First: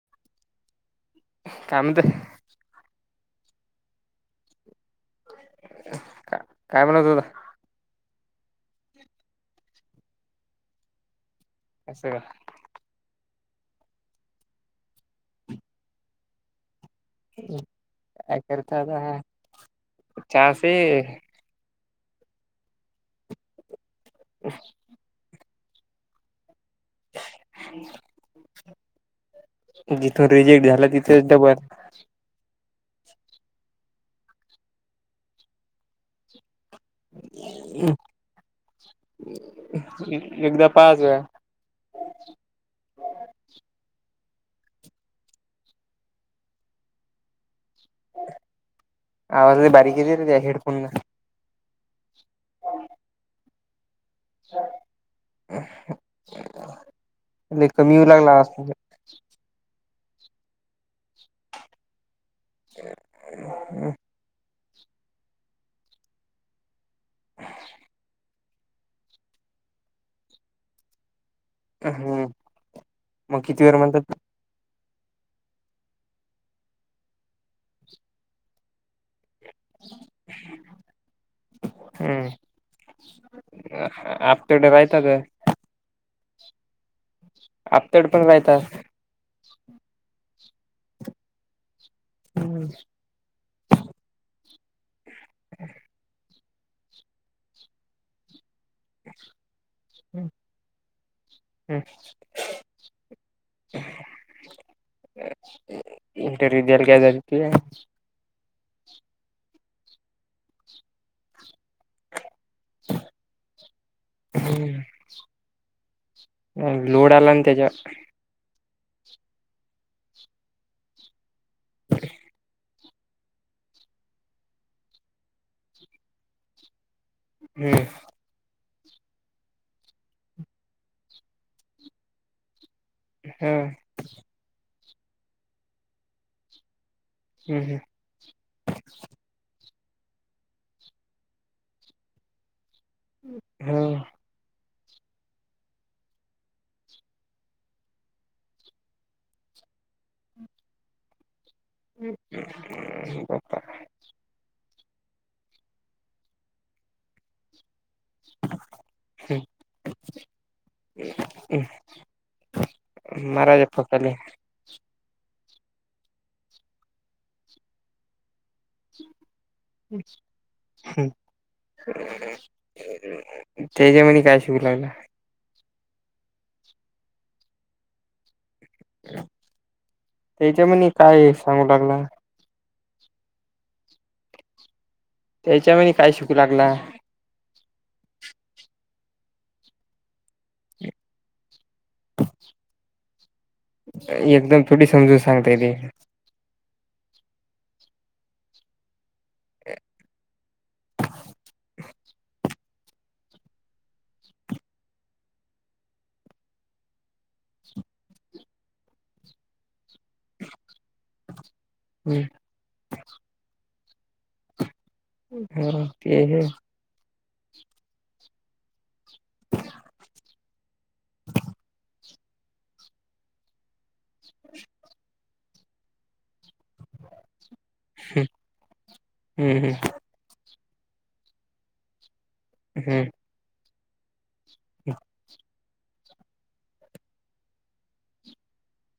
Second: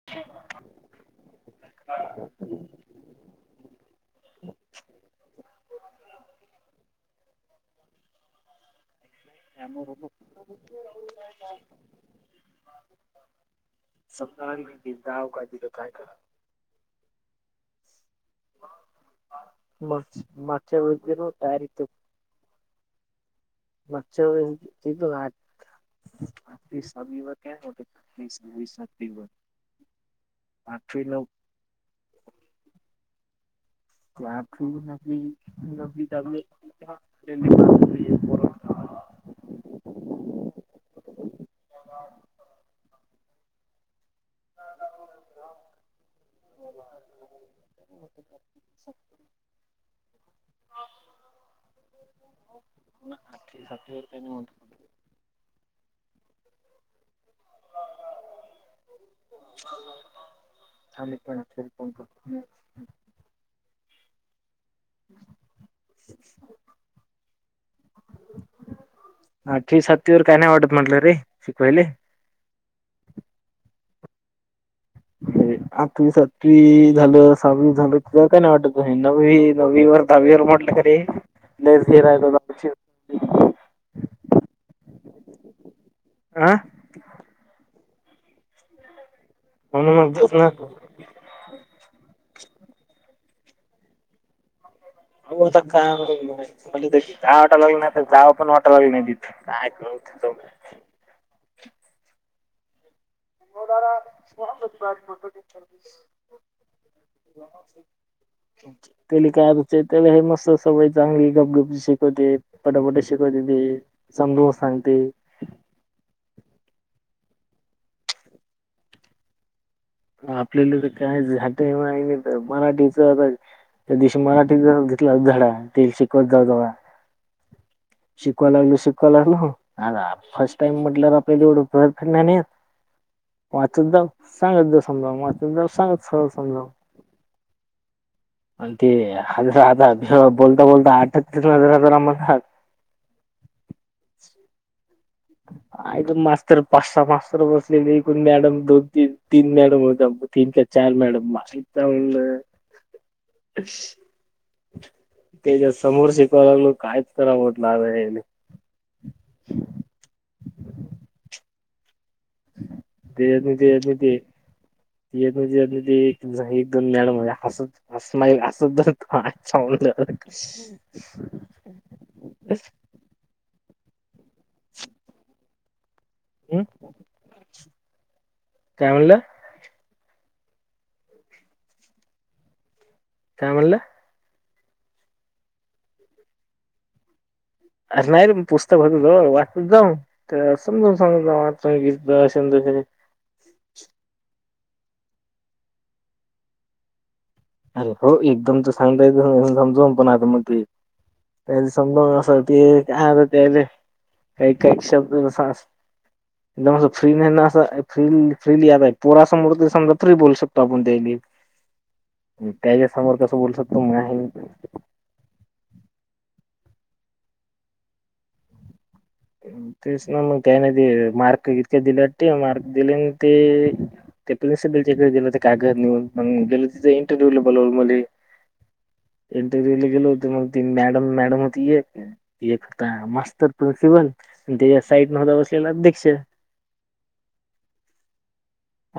ह काम ते का काय म्हणवत तुता त्या म अस का समजावींदाव का दिलं काय का या करर्ता चा दारीत मक्ष त वा दिव होतेात दिव पावी नव बर [unintelligible] एकदा पाच वेळा [unintelligible] [unintelligible] आवाज बारीक येत हेडफोनला [unintelligible] कमी येऊ लागला म्हणे आ्ही पणण करतो हम् [unintelligible] [unintelligible] अ ठी सत्तीवर काय नाही वाटत म्हटलं रे शिकवायले हम्म मग किती वेर म्हणतात आठवी सातवी झालं सहावीस झालं त काय नाही वाटत नवी नवी वर दावीवर म्हटलं खे न आपतेडे राहता का आह [unintelligible] म्ह मग ना हम् हो का जा वाटा लागल ना जा पण वाट [unintelligible] हम्म इंटरव्ह्यू द्यायला काय झाली [unintelligible] त्याले काय अच त्याला हे मस्त सवय चांगली गपगपज शिकवते पटापट शिकवत्याती ती समजवून ती सांगते लोड अला ना तेज्यावर आपल्याला तर काय झाट आहे नाही तर मराठीच आता त्या दिवशी मराठीत घेतला धडा ते शिकवत जाव जवा हम् शिकवा लागलो शिकवा लागलो आ फर्स्ट टाइम म्हटलं आपल्या जेवढं [unintelligible] वाचत जाव सांगत जाव समजाव वाचत जाऊ सांगत स समजाव हम् हम आणि ते हज आता बोलता बोलता आटकते जरा जरा मग हा [inaudible] ऐक मास्तर पाच सहा मास्तर बसलेले एकूण मॅडम दोन तीन तीन मॅडम होत्या [unintelligible] तीन का चार मॅडम बा हो बाप्पा त्यांच्या समोर शिकवाय लागल कायच करावंत [unintelligible] हम् [unintelligible] हम् त्याच्यातनी त्याच्यातनी ते [unintelligible] [unintelligible] एक दोन मॅडम होत्या हसत असमाईल असं [unintelligible] त्यांच्यामध्ये काय शिकू राहीला हम् काय म्हणला त्यांच्यामध्ये काय सांगू टाकल काय म्हणलं त्याच्या वेळी काय शिकू लागला अर नाही रे म पुस्तक होत ज वाचत जाऊ तर समजून सांगू जाऊ आत [unintelligible] एकदम थोडी समजून सांगता येतेे. अरे हो एकदम तर सांगता यच समजवून पण आता मग ते. त्या समजवण्यासाठी आरे तेज्या काही काही शब्द [unintelligible] [inaudible] [unintelligible] फ्री नाही ना अस फ्रीली फ्रीली आ पोरा समोर तरी समजा फ्री बोलू शकतो आपण त्यायले हम्म त्याच्या समोर कसं बोलू शकतो माय ह ह ते हे तेच ना मग त्याने ते मार्क इतक्या दिलेते मार्क दिले न ते. ते प्रिन्सिपलच्याकडे गेलं ते कागद निऊन मग गेल [unintelligible] इंटरव्ह्यू बोलवलं मधे हम्म इंटरव्ह्यूले गेलो होतो मग. ती मॅडम मॅडम होती एक एक होता हम्म मास्तर प्रिन्सिपल पण त्याच्या साईड न होता. तेल अध्यक्ष [inaudible]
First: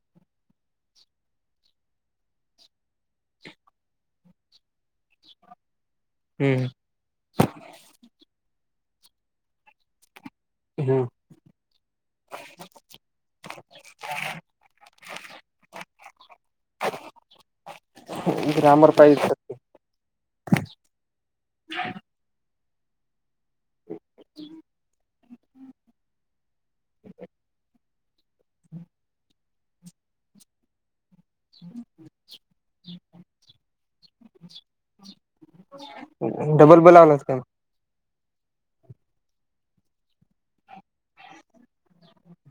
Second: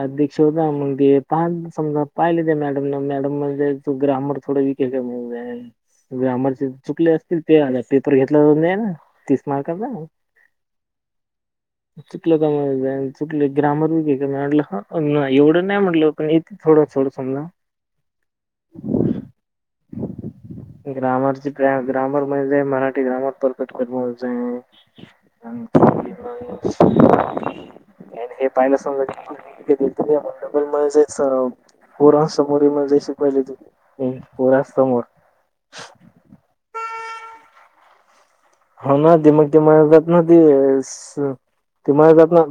अध्यक्ष होता मग ते पह समजा पाहिले ते मॅडम न मॅडम म्हणे तो ग्रामर थोडा वीक. [unintelligible] हम्म ग्रामरचे चुकले असतील ते आ पेपर घेतला ना तीस मार्काचा. हम् चुकलं का चुकले ग्रामर वगे का म्हटलं ह एवढं नाही म्हटलं पण थोडं थोडं समला. ग्रमर पाहि. ग्रामरची ग्रामर म्हणे मराठी ग्रामर पर. कटक जा. आणि हे पाहियला समजाल म्हण. स पुराण समोर मजशी पहिले त पुराण समोर. डबल बोलाव ना का. हो ना ते मग ते म जात ना ते ते म जात ना.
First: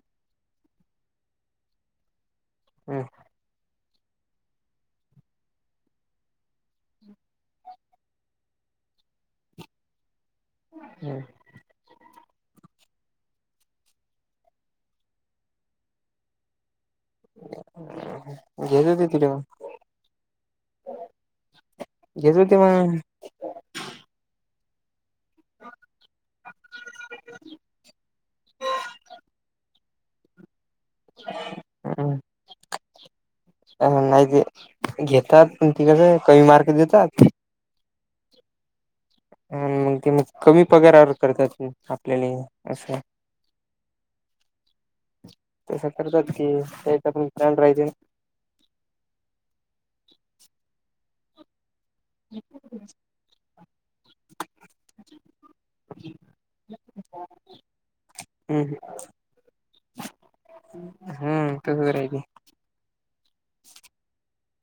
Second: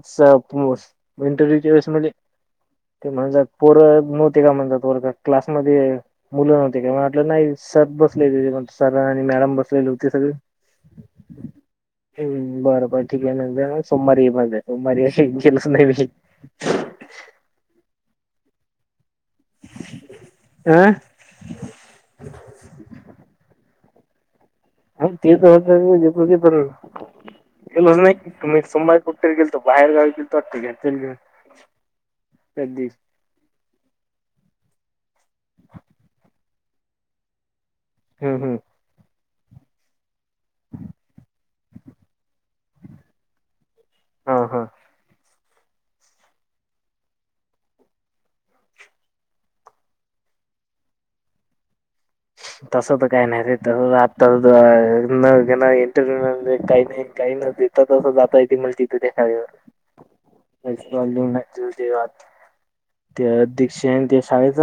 तुम इंटरव्यस मले. हम म्हणात पोर नव्हते का म्हणजात वर क्लासमध्ये. मुलं नव्हती का म्हटलं नाही सर बसले सर आणि मॅडम बसलेले होते सगळे. हम्म हम् बर बर ठीक आहे न सोमवारी ये माझ सोमवारी गेलंच नाही मी. घेत होते तिथ मग. आह घेत होते मग. तीस हजजती प. गेलो नाही तुम्ही सोमवार कटेर गेलो बाहेरावी गेल तरोे. हम् दिवशी. अ नाही ते घेतात तिकडे कमी मार्क देतात. हम हम् मग ते मग कमी पगारावर करतात आपल्याला असं. हा हा तें करतात की त्याचा पण फॅन राहाते. तस तर काही नाही ते तस आता न इंटरव काही नाही काही न. आता तसं जाता य ते म्हल हम्म तिथ देखावर. हम्म तसच ते दीक्षित त्या शाळेच.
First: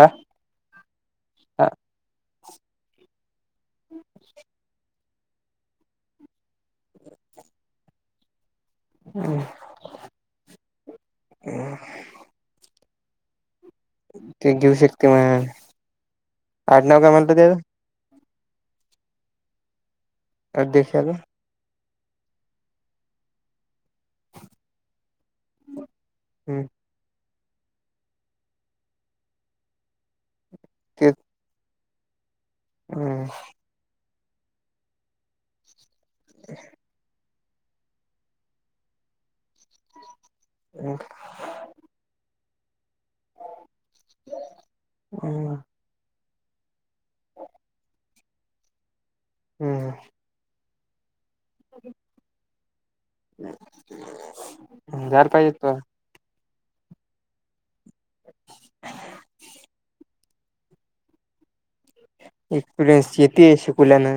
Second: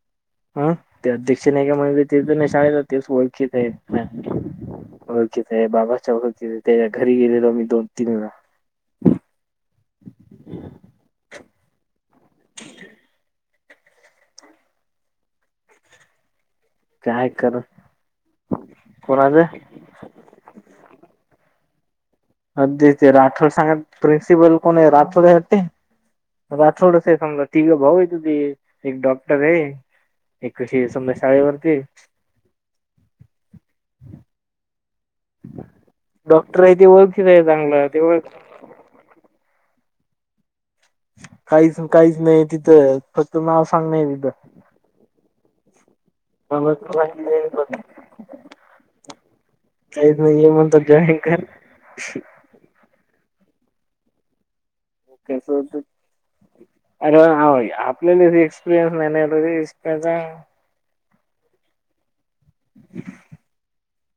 अं हा ते अध्यक्ष नाही का म्हण ते तर नाही शाळेत तेच ओळखीच आहे ओळखच बाबाच्या ओळख त्याच्या घरी गेलेलो मी दोन तीन व अे ह [unintelligible] ते घेऊ शकते म काय कर कोणाझ अ देख्याला अदी ते राठोड सांगत प्रिन्सिपल कोण राठोडते हम्म राठोड स समज तिघ भाऊ य त ते एक डॉक्टर आहे एक ते सज शाळेवरती हम्म डॉक्टर य ओगतय तंगला हम काहीच काहीच नाही तिथं फक्त नाव सांगणारय तिथं हो म काहि हम्म काहीच नाही ये म्हणत जॉईन कर ह अर एक्सपीरयनस न इ एक्सपिरियन्स येते शकुलान.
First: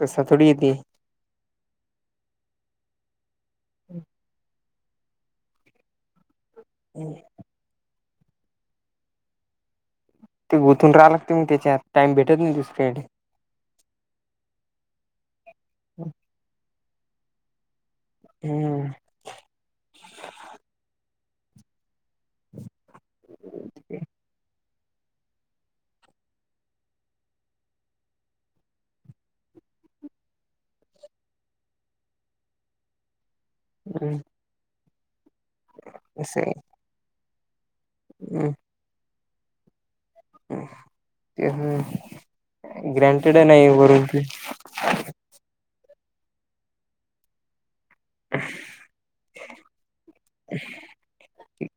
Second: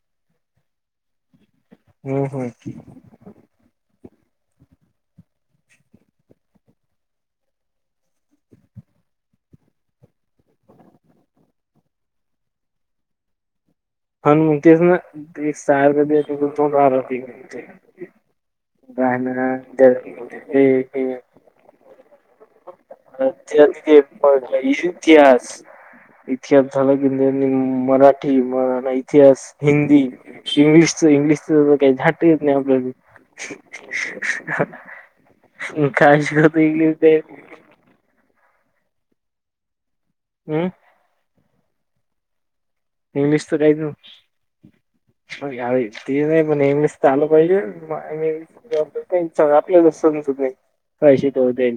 तस थोडी येते. हम् होम. हम् हम् ते गुोथून राहा लागते मग त्याच्यात टाइम भेटत नाही दुसरीकडे.. हतेेच ना एक साहार हम् राह ते. अ ते प लश. इतिहास इतिहास झाला की त्यांनी मराठी मरा इतिहास हिंदी इंग्लिशच इंग्लिशच काही झाट येत नाही आपल्याला हम्. काशतल ते. अ्. हम्म ते ग्रँटेड नाही वरून ते. मग यावे ते नाही म नेहमीच आलं पाहिजे. आपल्या कशी ते होतई.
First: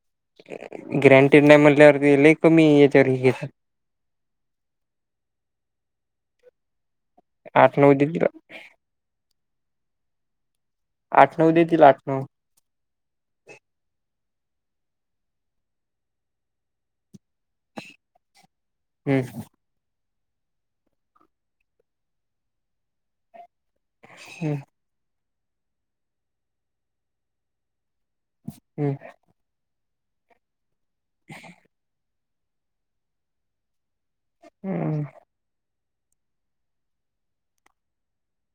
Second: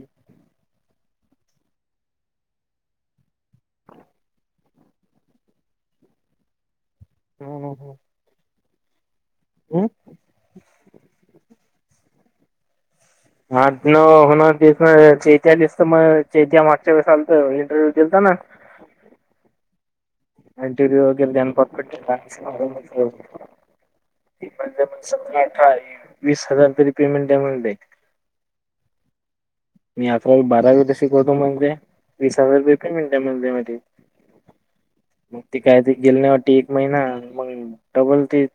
ग्रँटेड नाही म्हल्यावरतीले क मी याच्यावर घेत आठ नऊ द दिला होओ आठ नऊ देतील आठ नऊ. हा न होणार दिस ैत्या दिसत मग ैत्याट. वी सल इंटरव्यू केता ना. हम् ह. आणिटी वगैर जानप तरा हम्म अठरा वीस हजार तरी पेमेंट यामं द हम् मी आज बारा वे शिकवतो मणे वीस हजार रुपये पेमेंट आहे म मध्ये. हम्म मग ती काय ती गेल नाही वाटत एक महिना मग डबल ती.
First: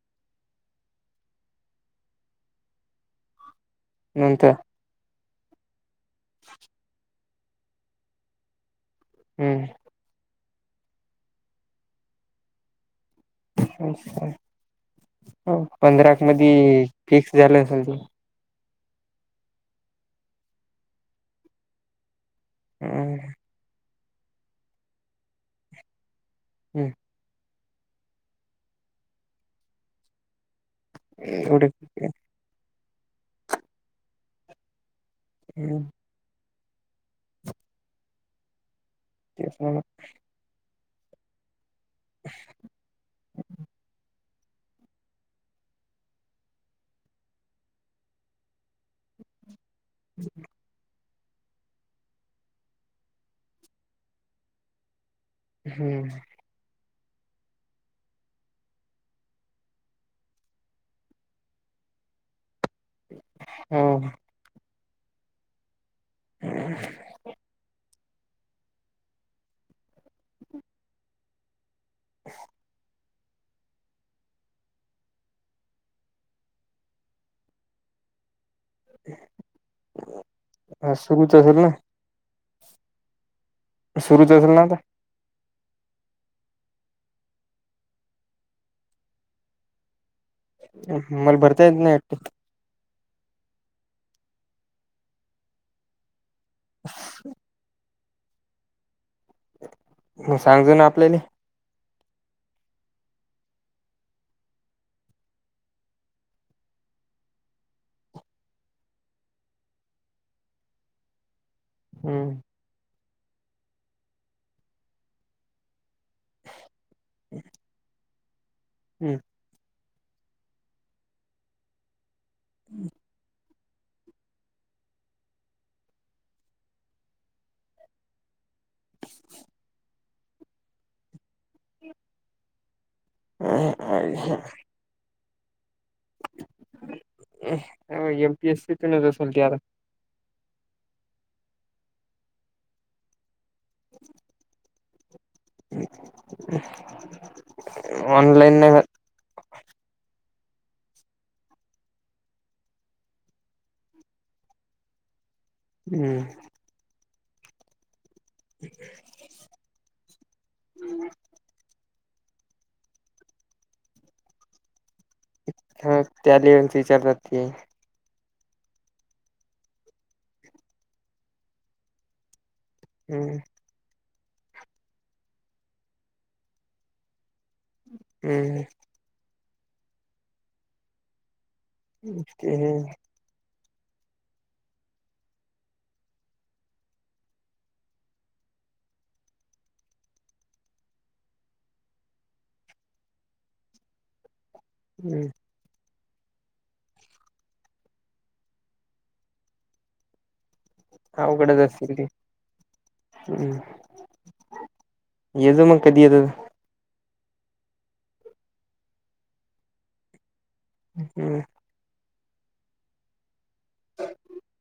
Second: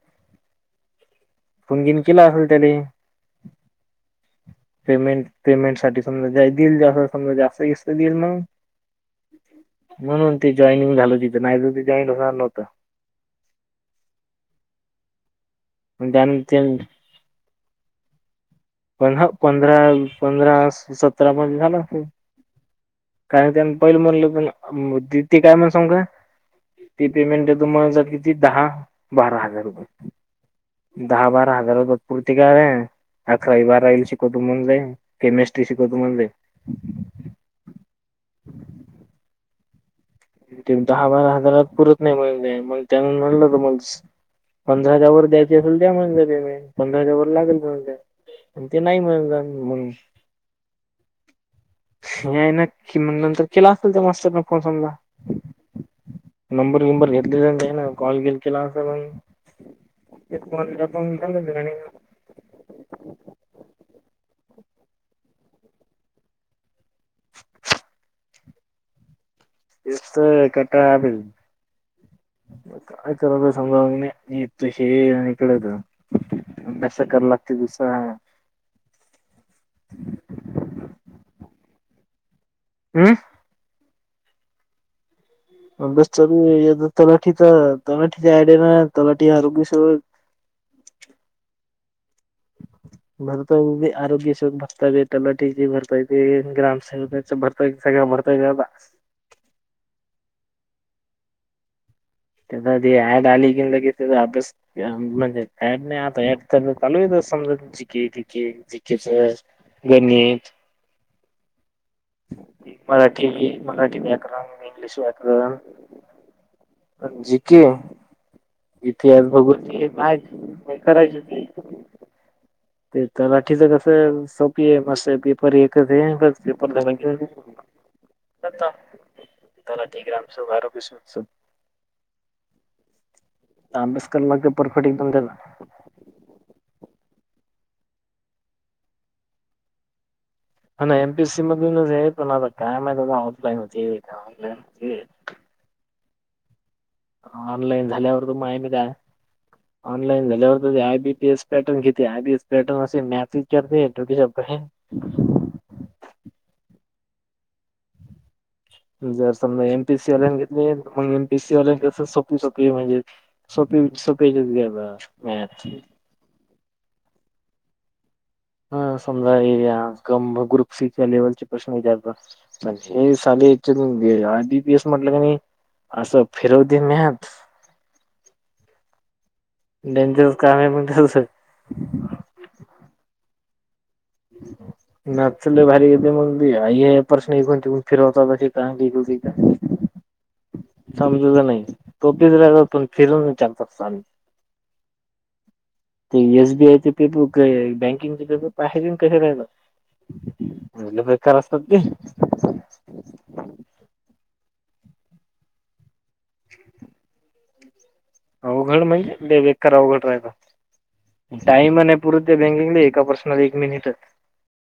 पुगीन केल असेल त्याने. नंतर. पेमेंट पेमेंट साठी समजा देईल जा समजा जास्त बिस्त देईल मग. हम्म म्हणून ते जॉईनिंग झालं तिथं नाही तर ते जॉईन होणार नव्हतं. पण पंधरा त्यान ते मध्ये फिक्स झालं असेल तर. पं पंधरा पंधरा सतरा मध्ये झाला असेल. हम्म पहिल म्हणलं मला काय म्हण सांग का ती पेमेंट म्ह दहा बारा हजार रुपये दहा बारा एवढे हजारा तेच पूर्ती काय. अकरावी बारावी शिकवते म्हणले केमिस्ट्री शिकवते म्हणले. तेच म्हणलं. ते दहा बारा हजारात पुरत नाही म्हणले मग त्यांना म्हले होते मग. पंधरा हजारांच्या वर द्यायची असेल त्या म्हणे मी पंधरा हजार वर लागेल म्हणले. पण ते नाही म्हणले मग. [inaudible] हे आहे न कि म्हण नंतर केला असेल त्या मास्तरने फोन समजा हम्म नंबर बिंबर घेतले तर नाही ना कॉल बिल केला असे ना. [unintelligible] हम्म, [unintelligible] तेच तर कंटाळा आलाय, [unintelligible] काय करायच ते समजणं [unintelligible] आणि हिकडं जा, अभ्यास करा लागते, [unintelligible] [unintelligible] हम्म, सुरूच असेल, ना आता, अभ्यास चालूआहे, तलाठी तर तलाठीचा आयडिया ना, तलाठीअरोग्य स मला भरता येत नाही, [unintelligible] भरता येते, आरोग्य सेवक भरतय, तलाटी ज भरतायेते, ग्रामसेवकाच भरता येते, सगळ भरता येतात, [unintelligible] मग सांगजू ना आपल्याले, त्याची ऍड आली कनी, लगेच त्याचा अभ्यास, म्हणजे ऍड नाही आता, [unintelligible] चालू आहे जीके बिके जेके च, गणित, हम्म, मराठी मराठी व्याकरण, इंग्लिश व्याकरण, जीके, हम्म इतिहास, भूगोल तेन आहे, करायचे आहे ते, तलाठीचं कसं सोपी आहे, मस्तपैकी पेपर एकच आ, हे पेपरलाझालं की [unintelligible] तलाठी, ग्रामसेवक, आरोग्यसेवक, अभ्यास करावा लागतो, परफेक्ट एकदम त्याला, एम. पी. एस. सी तून असल तर, हा, ना, एम. पी. एस. सी मधूनच आहे, पण आता काय माहीत, आता ऑफलाईन होती, का ऑलाईन होतीय, [unintelligible] ऑनलाईन झाल्यावर [unintelligible] ऑनलाईन नाही होत ऑनलाईन झाल्यावर ते, आय बीपीएस पॅटर्न घेते, आय बीएस पॅटर्न, असे मॅसेज [unintelligible] हम्म, जर समजा एमपी सी वल्यानी, घेतली मग एसीवान कस, सोपी, सोपी म्हणजे सोपी, सोपी घ्याला, ह त्या [unintelligible] विचार जात हा समजा ये ग्रुप, सी च्या लेवल चे प्रश्न विचारत, पण हम्म हे [unintelligible] आधी पी एस म्हटलं कनी, असं फिरव दे मत, हम्, डेंजरस काम आहे पण, तेच, ते, [unintelligible] नाचले भारी येते मग, आ प्रश्न इकडून, तिकून फिरवता, [unintelligible] [unintelligible] समजूलं नाही, तो किचून फिरून विचलकतो, [unintelligible] हम्म, ते एसबीआयचे पेपर, बँकिंगचे पेपर, [unintelligible] लय बकारा असतात बे, हम्, एज म कधी, अवघड म्हणजे लई बकर, अवघड राहित, हम्म टाइम पुरत बँकिंगले, एका प्रश्न ला, एक मिनिटच, [unintelligible]